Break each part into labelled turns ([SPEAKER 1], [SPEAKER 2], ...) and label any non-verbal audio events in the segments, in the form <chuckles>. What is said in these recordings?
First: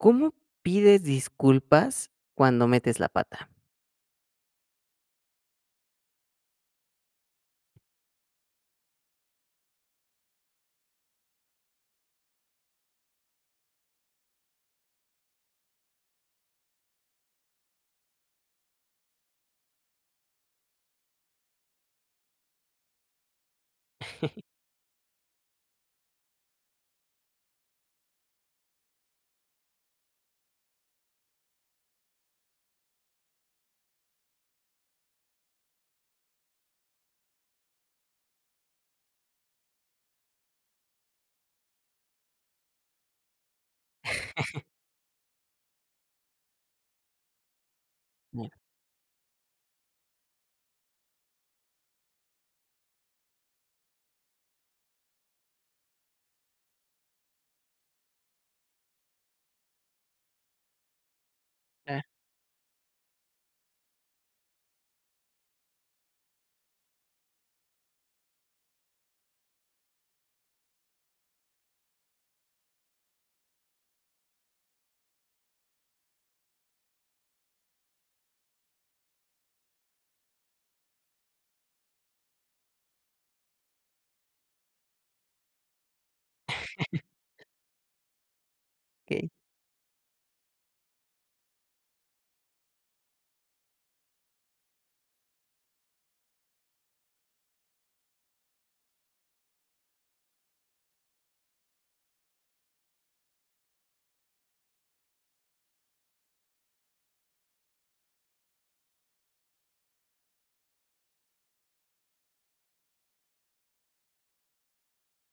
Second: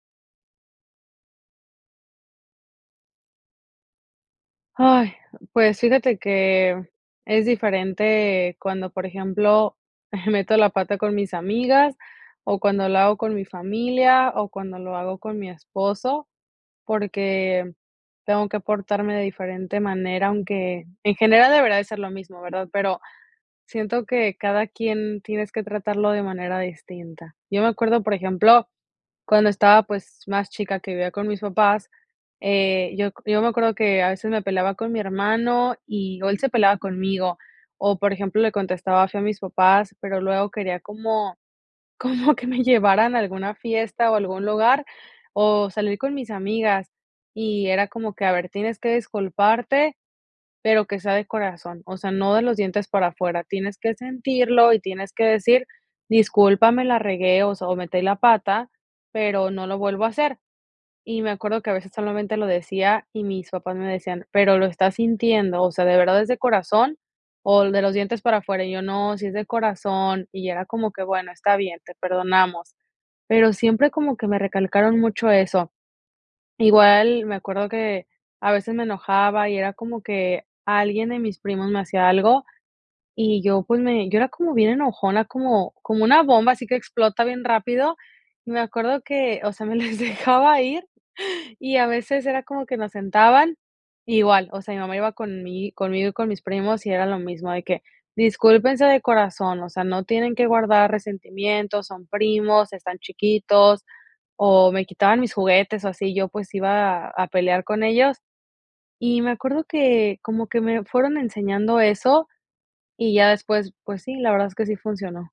[SPEAKER 1] ¿Cómo pides disculpas cuando metes la pata?
[SPEAKER 2] ¡Ay!, pues fíjate que, es diferente cuando, por ejemplo, <chuckles> meto la pata con mis amigas, o cuando lo hago con mi familia, o cuando lo hago con mi esposo, porque tengo que portarme de diferente manera, aunque en general, debería de ser lo mismo, ¿verdad?, pero, siento que cada quien tienes que tratarlo de manera distinta, yo me acuerdo, por ejemplo, cuando estaba, pues, más chica que vivía con mis papás, eh, yo c yo me acuerdo que a veces me peleaba con mi hermano y o él se peleaba conmigo, o por ejemplo, le contestaba feo a mis papás, pero luego quería como como que me llevaran a alguna fiesta o algún
[SPEAKER 1] <laughs>
[SPEAKER 2] lugar, o salir con mis amigas, y era como que: "A ver,
[SPEAKER 1] Mira.
[SPEAKER 2] tienes que disculparte, pero que sea de corazón, o sea, no de los dientes para afuera, tienes que sentirlo y tienes que decir, discúlpame, la regué, o sea, o metí la pata, pero no lo vuelvo a hacer", y me acuerdo que a veces
[SPEAKER 1] Ah.
[SPEAKER 2] solamente, lo decía y mis papás me decían: "¿Pero lo estás sintiendo?, o sea, ¿de verdad es de corazón o de los dientes para afuera?", y yo: "No, sí es de corazón", y era como que: "Bueno, está bien, te perdonamos", pero siempre como que me recalcaron mucho eso, igual, me acuerdo que a veces, me enojaba y era como que alguien de mis primos me hacía algo, y yo, pues, me yo era como bien enojona, como como una bomba, así que explota bien
[SPEAKER 1] <laughs>
[SPEAKER 2] rápido, me acuerdo
[SPEAKER 1] Okey.
[SPEAKER 2] que, o sea, me les dejaba ir, y a veces era como que nos sentaban, igual, o sea, mi mamá iba conmi conmigo y con mis primos y era lo mismo de que: "Discúlpense de corazón, o sea, no tienen que guardar resentimiento, son primos, están chiquitos", o me quitaban mis juguetes o así yo, pues, iba a pelear con ellos, y me acuerdo que, como que me fueron enseñando eso, y ya después, pues sí, la verdad es que sí funcionó.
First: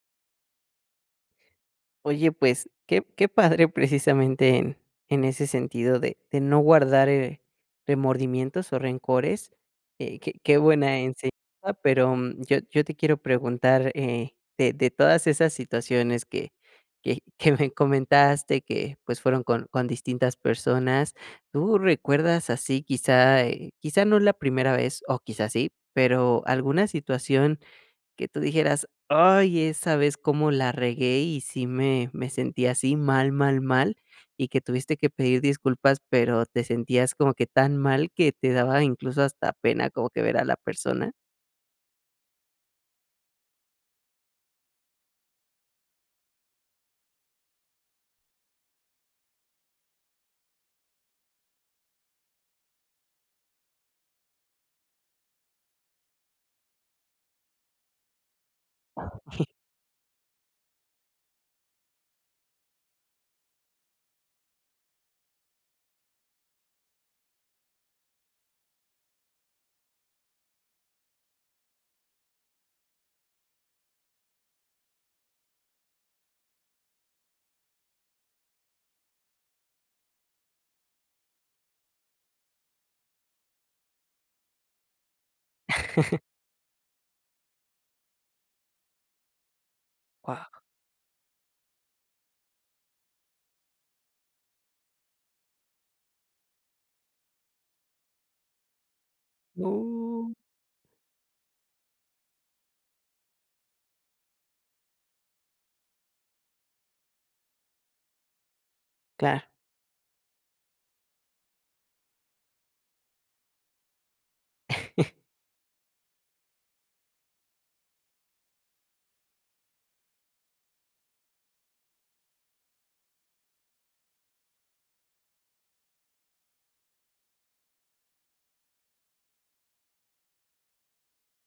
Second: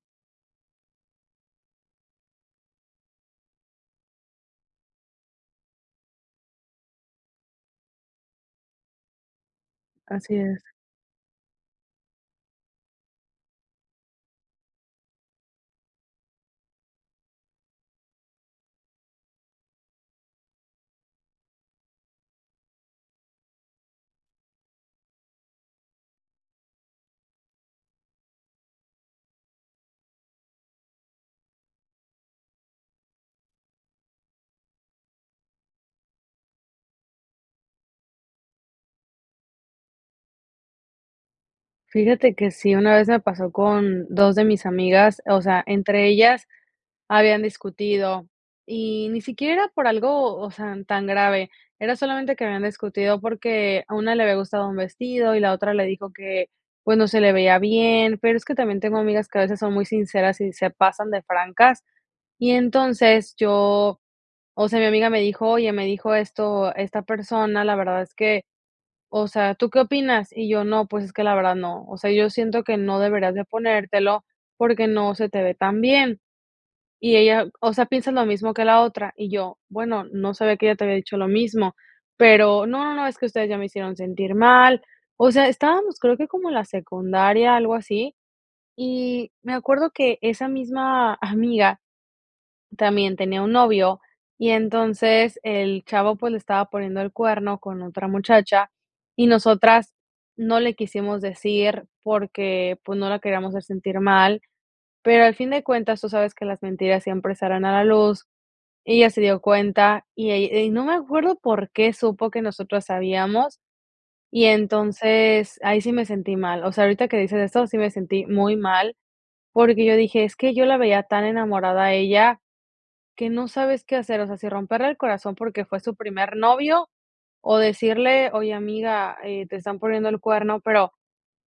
[SPEAKER 1] Oye, pues, qué qué padre. Precisamente en en ese sentido de de no guardar, eh, remordimientos o rencores, eh, qué
[SPEAKER 2] Así
[SPEAKER 1] qué
[SPEAKER 2] es.
[SPEAKER 1] buena enseñanza. Pero yo yo te quiero preguntar, eh, de de todas esas situaciones que que que me comentaste que, pues, fueron con con distintas personas, ¿tú recuerdas así, quizá, eh, quizá no es la primera vez o quizá sí, pero, alguna situación que tú dijeras: "Ay, esa vez cómo la regué y sí me me sentí así, mal, mal, mal", y que tuviste que pedir disculpas, pero te sentías como que tan mal que te daba incluso hasta pena como que ver a la persona?
[SPEAKER 2] Fíjate que sí. Una vez me pasó con 2 de mis amigas, o sea, entre ellas habían discutido y ni siquiera era por algo, o sea, tan grave. Era solamente que habían discutido porque a una le había gustado un vestido y la otra le dijo que, pues no se le veía bien, pero es que también tengo amigas que a
[SPEAKER 1] <chuckles>
[SPEAKER 2] veces son muy sinceras y se pasan de francas. Y entonces yo, o sea, mi amiga me dijo: "Oye, me dijo esto, esta persona, la verdad es que, o sea, ¿tú qué opinas?" Y yo: "No, pues es que la verdad no. O sea, yo siento que no deberías de ponértelo porque no se te ve tan bien". Y ella: "O sea, ¿piensas lo mismo que la otra?". Y yo: "Bueno, no sabía que ella te había dicho lo mismo, pero 'No, no, no, es que ustedes ya me hicieron sentir mal'". O sea, estábamos creo
[SPEAKER 1] <chuckles>
[SPEAKER 2] que como la secundaria, algo así. Y me acuerdo que esa
[SPEAKER 1] Guau.
[SPEAKER 2] misma amiga también tenía un novio y entonces el chavo, pues, le estaba poniendo el cuerno con otra muchacha y nosotras
[SPEAKER 1] Uh.
[SPEAKER 2] no le quisimos decir porque, pues, no la queríamos hacer sentir mal, pero al fin de cuentas tú sabes que las mentiras siempre salen a la luz. Ella se dio
[SPEAKER 1] Claro.
[SPEAKER 2] cuenta y ell y no me acuerdo por qué supo que nosotras sabíamos. Y
[SPEAKER 1] <chuckles>
[SPEAKER 2] entonces ahí sí me sentí mal. O sea, ahorita que dices eso, sí me sentí muy mal porque yo dije: "Es que yo la veía tan enamorada a ella que no sabes qué hacer". O sea, si romperle el corazón porque fue su primer novio o decirle: "Oye, amiga, eh, te están poniendo el cuerno". Pero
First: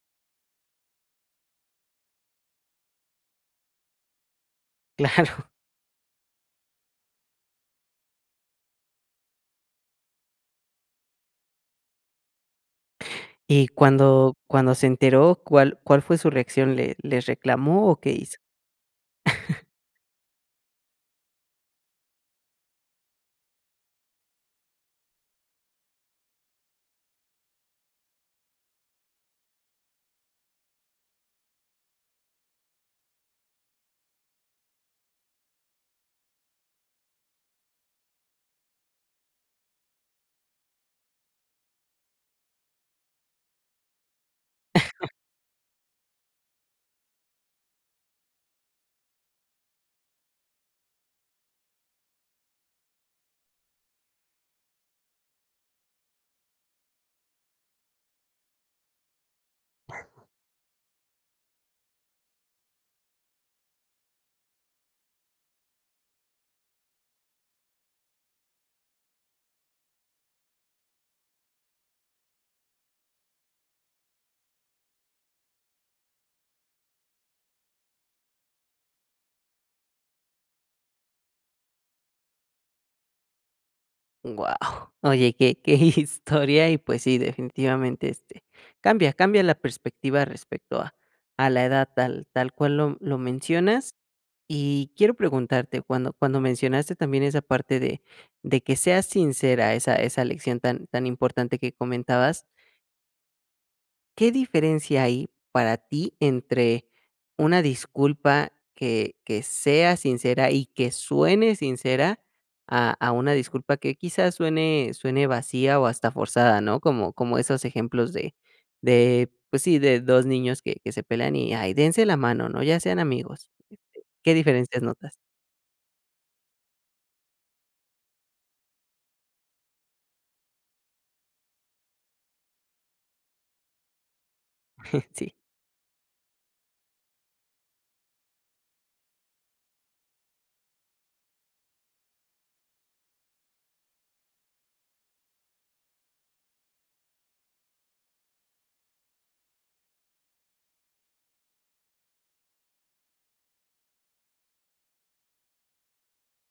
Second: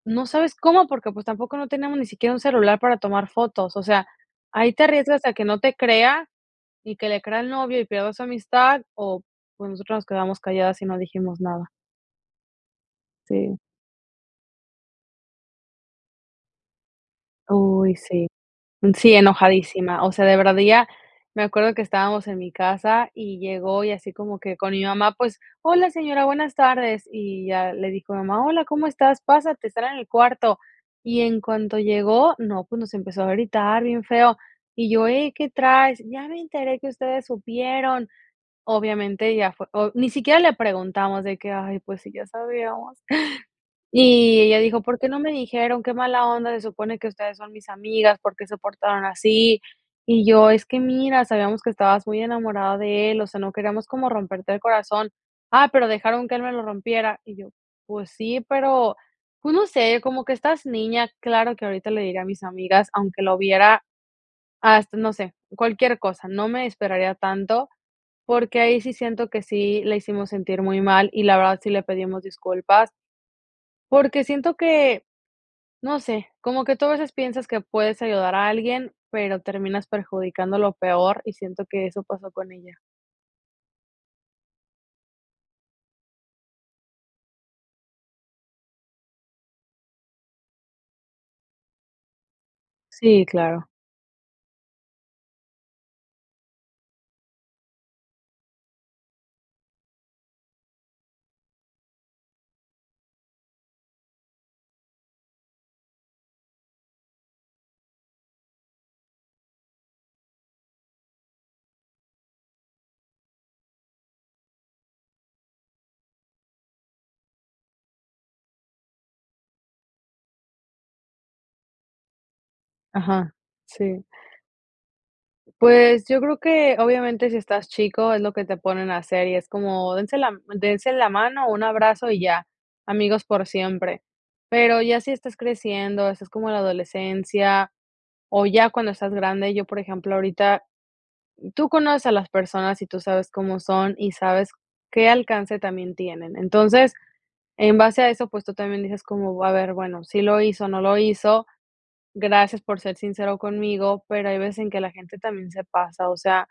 [SPEAKER 2] no sabes cómo porque pues tampoco no teníamos ni siquiera un celular para tomar fotos. O sea, ahí te arriesgas a que
[SPEAKER 1] Claro.
[SPEAKER 2] no te crea y que le crea al novio y pierdo esa amistad o pues nosotros nos quedamos calladas y no dijimos nada. Sí.
[SPEAKER 1] Y cuando cuando se enteró, ¿cuál cuál fue su reacción? ¿Le les reclamó
[SPEAKER 2] Uy,
[SPEAKER 1] o qué
[SPEAKER 2] sí.
[SPEAKER 1] hizo?
[SPEAKER 2] Sí,
[SPEAKER 1] <chuckles>
[SPEAKER 2] enojadísima. O sea, de verdad ella me acuerdo que estábamos en mi casa y llegó y así como que con mi mamá, pues: "Hola, señora. Buenas tardes". Y ya le dijo mi mamá: "Hola, ¿cómo estás? Pásate, están en el cuarto". Y en cuanto llegó, no, pues, nos empezó a gritar bien feo. Y yo: "Hey, ¿qué traes? 'Ya me enteré que ustedes supieron'". Obviamente ya fue o ni siquiera le preguntamos de que: "Ay, pues, sí ya sabíamos". Y ella dijo: "¿Por qué
[SPEAKER 1] <chuckles>
[SPEAKER 2] no me dijeron? Qué mala onda, se supone que ustedes son mis amigas, ¿por qué se portaron así?". Y yo: "Es que mira, sabíamos que estabas muy enamorada de él, o sea, no queríamos como romperte el corazón. 'Ah, pero dejaron que él me lo rompiera'". Y yo: "Pues sí, pero". Pues no sé, como que estás niña, claro que ahorita le diría a mis amigas, aunque lo viera hasta, no sé, cualquier cosa. No me esperaría tanto, porque ahí sí siento que sí la hicimos sentir muy mal y la verdad sí le pedimos disculpas porque siento que, no sé, como que tú a veces piensas que puedes ayudar a alguien, pero terminas perjudicándolo peor. Y siento que eso pasó con ella.
[SPEAKER 1] Guau, oye, que que historia y, pues sí, definitivamente, este, cambia cambia la perspectiva respecto a a la edad tal tal cual lo lo
[SPEAKER 2] Sí, claro.
[SPEAKER 1] mencionas, y quiero preguntarte cuando cuando mencionaste también esa parte de de que seas sincera esa esa lección tan tan importante que comentabas. ¿Qué diferencia hay para ti entre una disculpa que que sea sincera y que suene sincera a a una disculpa que quizás suene suene vacía o hasta forzada, ¿no?, como como esos ejemplos de de, pues sí, de 2 niños que que se pelan y ahí, dense la mano, ¿no?, ya sean
[SPEAKER 2] Ajá.
[SPEAKER 1] amigos,
[SPEAKER 2] Sí.
[SPEAKER 1] ¿qué diferencias notas?
[SPEAKER 2] Pues, yo creo que, obviamente, si estás chico, es lo que te ponen a hacer, y es como, dense la m dense la mano, un abrazo y ya, amigos por siempre, pero ya si
[SPEAKER 1] <laughs> Sí.
[SPEAKER 2] estás creciendo, haces como la adolescencia, o ya cuando estás grande, yo, por ejemplo, ahorita, tú conoces a las personas y tú sabes cómo son y sabes qué alcance también tienen, entonces, en base a eso, pues, tú también dices como, a ver, bueno, sí lo hizo, no lo hizo, gracias por ser sincero conmigo, pero hay veces en que la gente también se pasa, o sea,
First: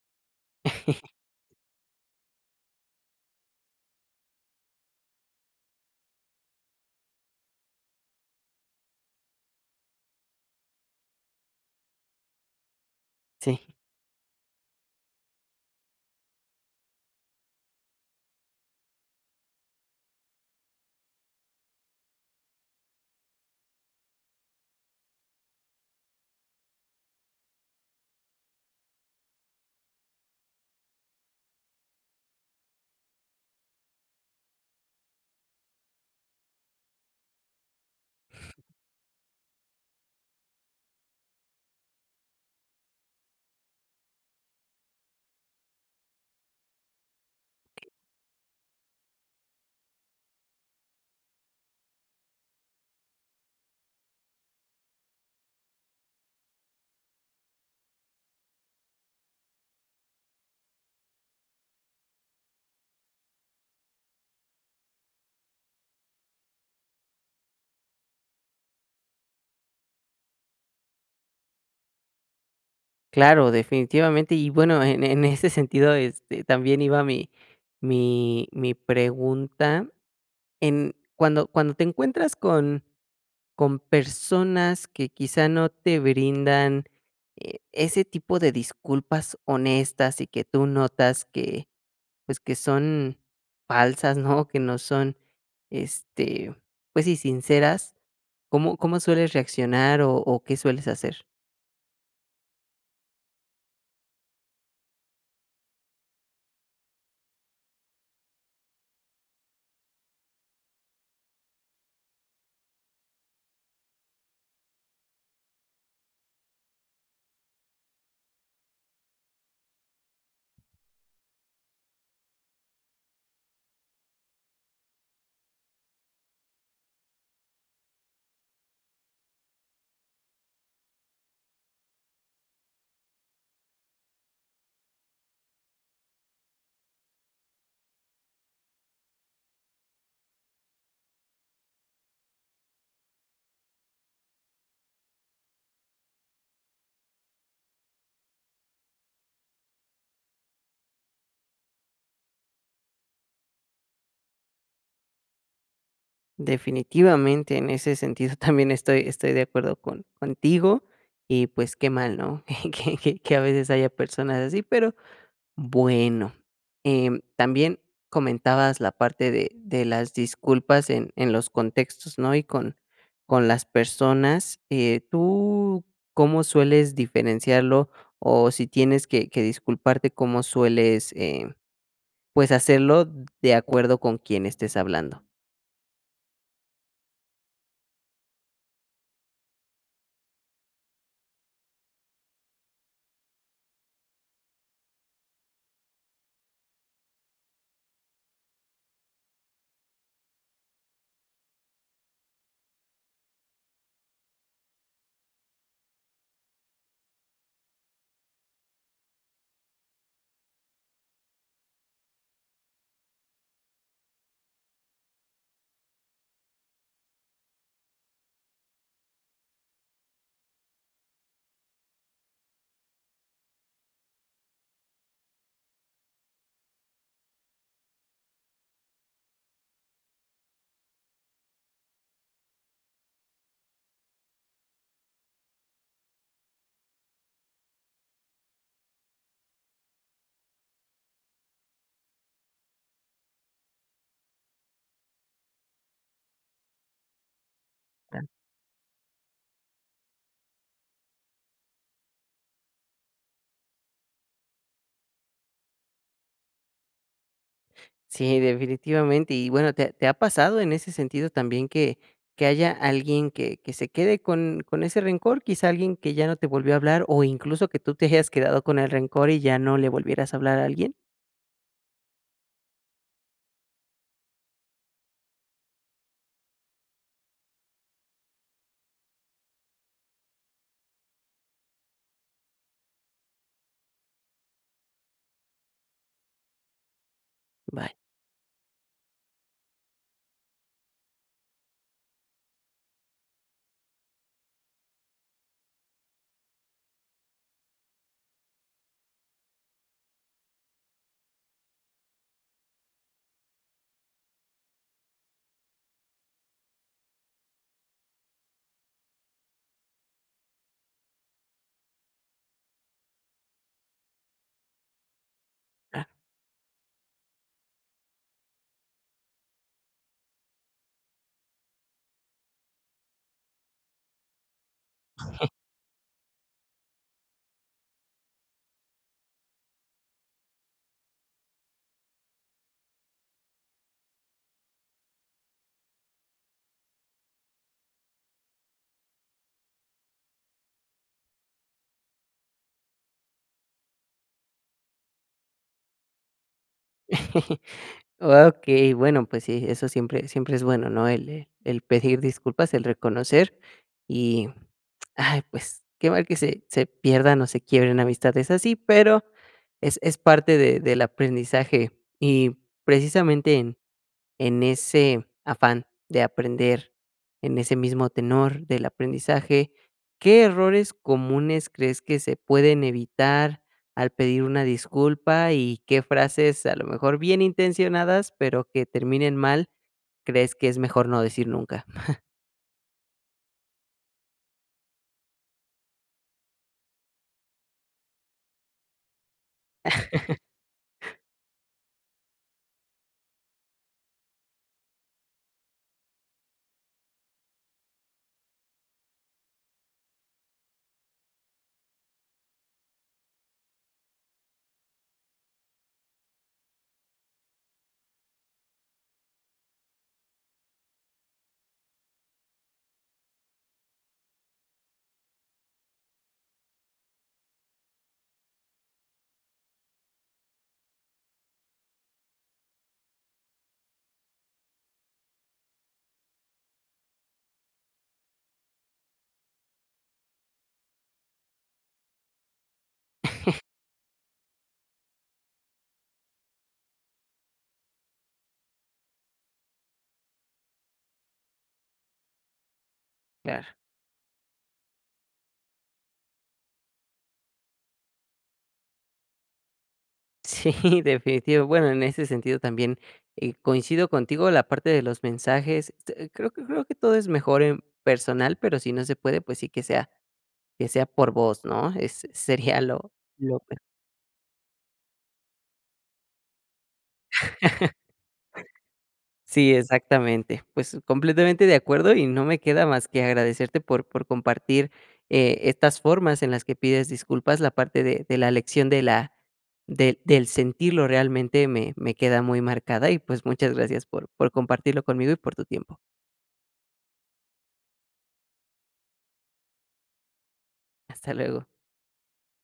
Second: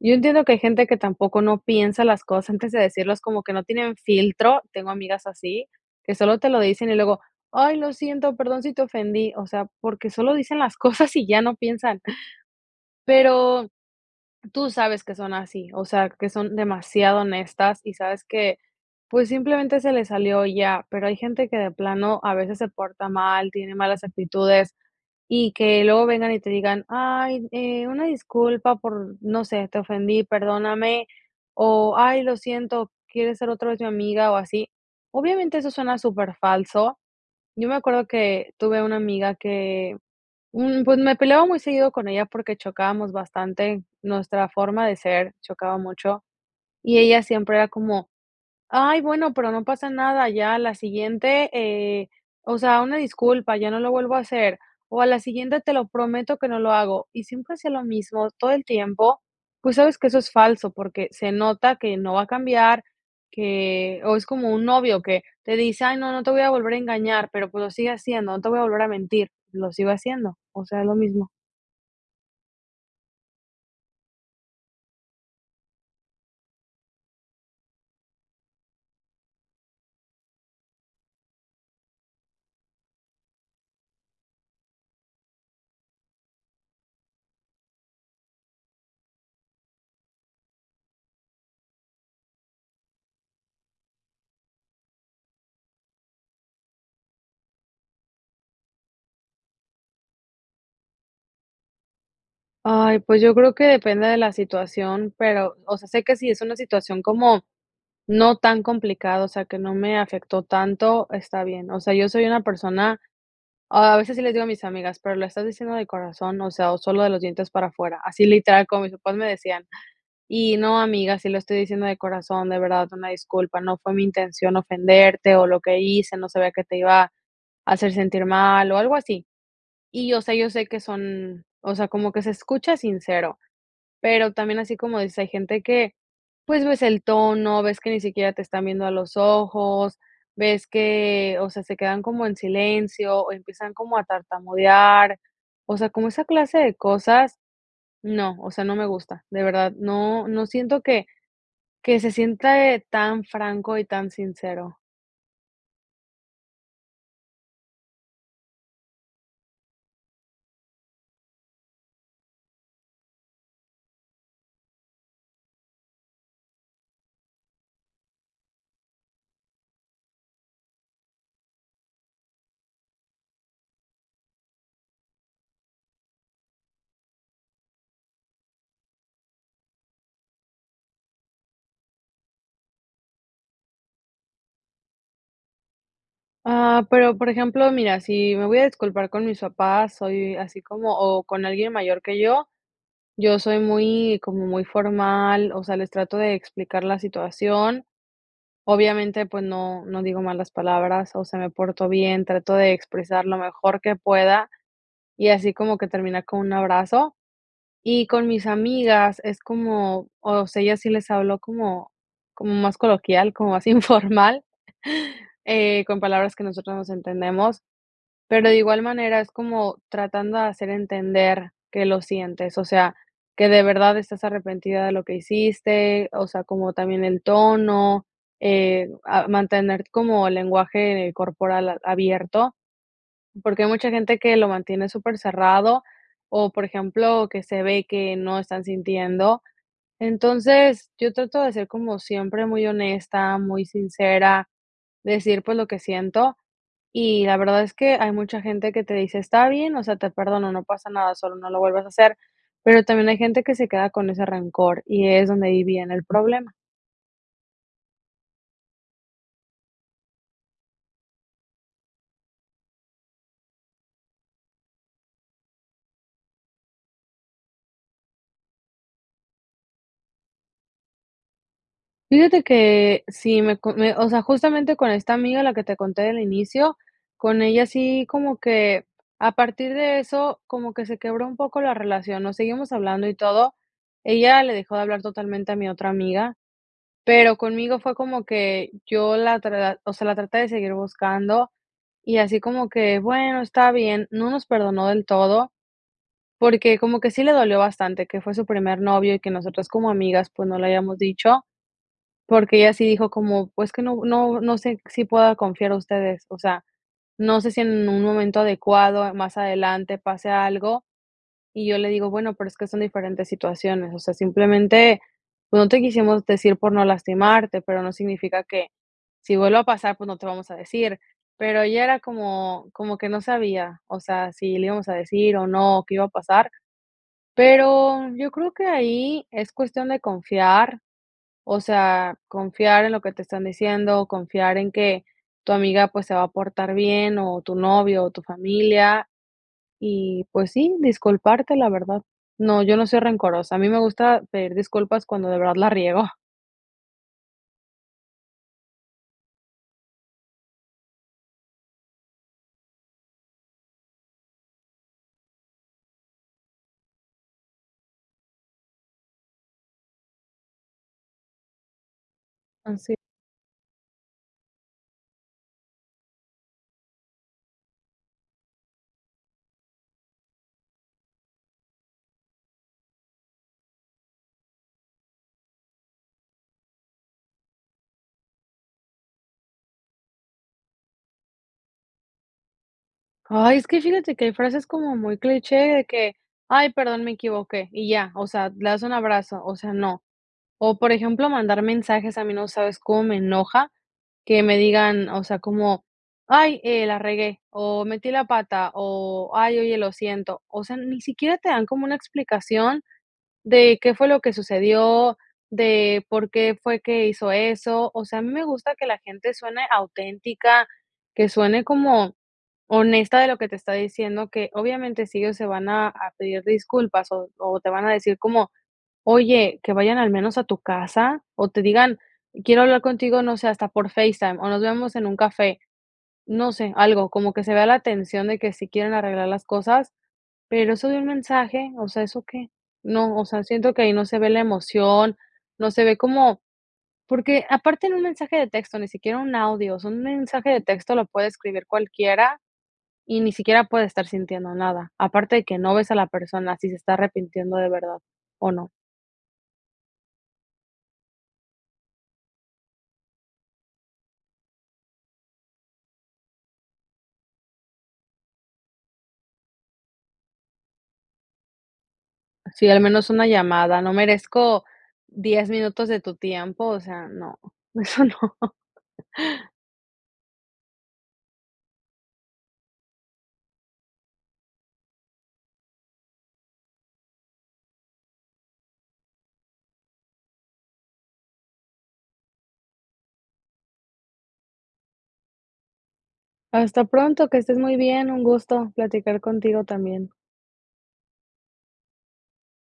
[SPEAKER 2] yo entiendo que hay gente que
[SPEAKER 1] <chuckles>
[SPEAKER 2] tampoco no piensa las cosas antes de decirlas como que no tienen filtro, tengo amigas así, que solo te lo dicen y luego, ay lo siento, perdón si te ofendí, o sea, porque solo dicen las cosas y ya no piensan pero,
[SPEAKER 1] Sí.
[SPEAKER 2] tú sabes que son así, o sea, que son demasiado honestas y sabes que, pues, simplemente se le salió y ya, pero hay gente que de plano a veces se porta mal, tiene malas actitudes y que luego vengan y te digan: "ay, eh, una disculpa por, no sé, te ofendí, perdóname", o, "ay, lo siento, ¿quieres ser otra vez mi amiga?", o así, obviamente, eso suena súper falso, yo me acuerdo que tuve una amiga que, mm, pues, me peleaba muy seguido con ella porque chocábamos bastante nuestra forma de ser, chocaba mucho, y ella siempre era como: "ay bueno, pero no pasa nada", ya a la siguiente, eh, o sea, "una disculpa, ya no lo vuelvo a hacer", o a la siguiente: "te lo prometo que no lo hago", y siempre hacía lo mismo todo el tiempo, pues sabes que, eso es falso, porque se nota que no va a cambiar, que o es como un novio que te dice: "ay no, no te voy a volver a engañar", pero pues, lo sigue haciendo, "no te voy a volver a mentir", lo sigo haciendo, o sea, es lo mismo.
[SPEAKER 1] Claro, definitivamente. Y bueno, en en ese sentido, este, también iba mi mi mi pregunta. En cuando cuando te encuentras con con personas que quizá no te brindan e ese tipo de disculpas honestas y que tú notas que, pues, que son falsas, ¿no? Que no son, este, pues sí sinceras, ¿cómo cómo sueles reaccionar o o qué sueles hacer?
[SPEAKER 2] Ay, pues yo creo que depende de la situación, pero, o sea, sé que sí es una situación como no tan complicada, o sea, que no me afectó tanto, está bien. O sea, yo soy una persona a veces sí les digo a mis amigas: "¿Pero le estás diciendo de corazón, o sea, o solo de los dientes para afuera?". Así literal, como mis papás me decían. Y: "No, amiga, sí lo estoy diciendo de corazón, de verdad, una disculpa, no fue mi intención ofenderte o lo que hice, no sabía que te iba a hacer sentir mal", o algo así. Y yo sé yo sé que son o sea, como que se escucha sincero, pero también así como dices, hay gente que, pues ves el tono, ves que ni siquiera te están viendo a los ojos, ves que, o sea, se quedan como en silencio o empiezan como a tartamudear. O sea, como esa clase de cosas, no. O sea, no me gusta. De verdad, no no siento que que se sienta eh, tan franco y tan sincero.
[SPEAKER 1] Definitivamente, en ese sentido, también estoy estoy de acuerdo con contigo y, pues, qué mal, ¿no? Que que que a veces haya personas así, pero bueno, em, también comentabas la parte de de las disculpas en en los contextos, ¿no? Y con con las personas, eh, ¿tú cómo sueles diferenciarlo? O si tienes que que disculparte, ¿cómo sueles, eh, pues hacerlo de acuerdo con quién estés hablando?
[SPEAKER 2] Ah, pero, por ejemplo, mira, si me voy a disculpar con mis papás, soy así como o con alguien mayor que yo, yo soy muy como muy formal, o sea, les trato de explicar la situación, obviamente, pues no no digo malas palabras, o sea, me portó bien, trato de expresar lo mejor que pueda y así como que terminar con un abrazo. Y con mis amigas es como, o sea, a ellas sí les hablo como como más coloquial, como más informal, eh, con palabras que nosotros nos entendemos, pero de igual manera es como tratando de hacer entender que lo sientes, o sea, que de verdad estás arrepentida de lo que hiciste, o sea, como también el tono, eh, a mantener como el lenguaje corporal a abierto, porque hay mucha gente que lo mantiene supercerrado o, por ejemplo, que se ve que no están sintiendo, entonces, yo trato de ser, como siempre, muy honesta, muy sincera, decir, pues lo que siento, y la verdad es que hay
[SPEAKER 1] Tan.
[SPEAKER 2] mucha gente que te dice: "Está bien, o sea, te perdono, no pasa nada sólo, no lo vuelves a hacer". Pero también hay gente que se queda con ese rencor y es donde ahí viene el problema.
[SPEAKER 1] Sí, definitivamente. Y bueno, ¿te te ha pasado en ese sentido también que que haya alguien que que se quede con con ese rencor? ¿Quizá alguien que ya no te volvió a hablar? ¿O incluso que tú te hayas quedado con el rencor y ya no le volvieras a hablar a alguien?
[SPEAKER 2] Fíjate que, sí, me co me o sea, justamente con esta amiga, la que te conté del inicio, con ella sí como que, a partir de eso, como que se quebró un poco la relación, nos seguimos hablando y todo. Ella le dejó de hablar totalmente a mi otra amiga, pero conmigo
[SPEAKER 1] Vaya.
[SPEAKER 2] fue como que, yo la tra o sea, la traté de seguir buscando, y así como que, bueno, está bien, no nos perdonó del todo, porque como que sí le dolió bastante, que fue su primer novio y que nosotras como amigas, pues, no le hayamos dicho, porque ella sí dijo como: "Pues, que no no no sé, si pueda confiar en ustedes, o sea, no sé, si en un momento adecuado más adelante pase algo", y yo le digo: "Bueno, pero es que son diferentes situaciones, o sea, simplemente, pues no te
[SPEAKER 1] Ah.
[SPEAKER 2] quisimos decir por no lastimarte", pero no significa que si vuelve a pasar, pues, no te vamos a decir". Pero ya era como como que no sabía, o sea, si le íbamos a decir o
[SPEAKER 1] <chuckles>
[SPEAKER 2] no, o qué iba a pasar. Pero, yo creo que ahí, es cuestión de confiar, o sea, confiar en lo que te están diciendo, confiar en que tu amiga, pues, se va a portar bien, o tu novio, o tu familia. Y, pues, sí, disculparte, la verdad. No, yo no soy rencorosa. A mí me gusta pedir disculpas cuando de verdad la riego.
[SPEAKER 1] <chuckles> Okey, bueno, pues sí, eso siempre siempre es bueno, ¿no?, el, eh, el pedir disculpas, el reconocer, y, ay, pues, que mal que se se pierdan o se quiebren amistades así, pero es es parte de del aprendizaje y,
[SPEAKER 2] Así.
[SPEAKER 1] precisamente, en en ese afán de aprender, en ese mismo tenor del aprendizaje, ¿qué errores comunes crees que se pueden evitar al pedir una disculpa y qué frases, a lo mejor bien intencionadas, pero que terminen mal, crees que es mejor no decir nunca? <chuckles>
[SPEAKER 2] Ay, es que fíjate que hay frases como muy cliché de que: "Ay, perdón, me equivoqué", y ya, o sea, le das un abrazo, o sea, no. O por
[SPEAKER 1] <chuckles>
[SPEAKER 2] ejemplo, mandar mensajes a mí, no sabes cómo me enoja, que me digan, o sea, como: "Ay, eh, la regué, o metí la pata, o, ay, oye, lo siento". O sea, ni siquiera te dan como una explicación de qué fue lo que sucedió, de por qué fue que hizo eso. O sea, a mí me gusta que la gente suene auténtica, que suene como, honesta de lo que te está diciendo, que obviamente sí ellos se van a a pedir disculpas o o te van a decir como: "Oye, que vayan al menos a tu casa" o te digan: "Quiero hablar contigo", no sé, hasta por FaceTime o "Nos vemos en un café". No sé, algo, como que se vea la atención de que sí quieren arreglar las cosas, pero eso de un mensaje, o sea, ¿eso qué?, no, o sea,
[SPEAKER 1] <chuckles>
[SPEAKER 2] siento que ahí no se ve la emoción, no se ve como porque aparte en un mensaje de texto, ni siquiera un audio, o sea un mensaje de texto lo puede escribir cualquiera y ni siquiera
[SPEAKER 1] Claro.
[SPEAKER 2] puede estar sintiendo nada. Aparte de que no ves a la persona, si se está arrepintiendo de verdad o no.
[SPEAKER 1] Sí, <chuckles> definitivo. Bueno, en ese sentido también, eh, coincido contigo la parte de los mensajes, este, creo que creo que todo es mejor en personal, pero si no se puede, pues sí que sea que sea por voz, ¿no?, es
[SPEAKER 2] Sí, al
[SPEAKER 1] sería
[SPEAKER 2] menos
[SPEAKER 1] lo
[SPEAKER 2] una
[SPEAKER 1] lo me.
[SPEAKER 2] llamada, ¿no merezco 10 minutos de tu tiempo?, o sea, no,
[SPEAKER 1] <chuckles>
[SPEAKER 2] eso no. <chuckles>
[SPEAKER 1] Sí, exactamente. Pues completamente de acuerdo y no me queda más que agradecerte por por compartir eh, estas formas en las que pides disculpas. La parte de de la lección de la del del sentirlo realmente me me queda muy marcada y, pues, muchas gracias por por compartirlo conmigo y por tu tiempo.
[SPEAKER 2] Hasta pronto, que estés muy bien, un gusto platicar contigo también.
[SPEAKER 1] Hasta luego.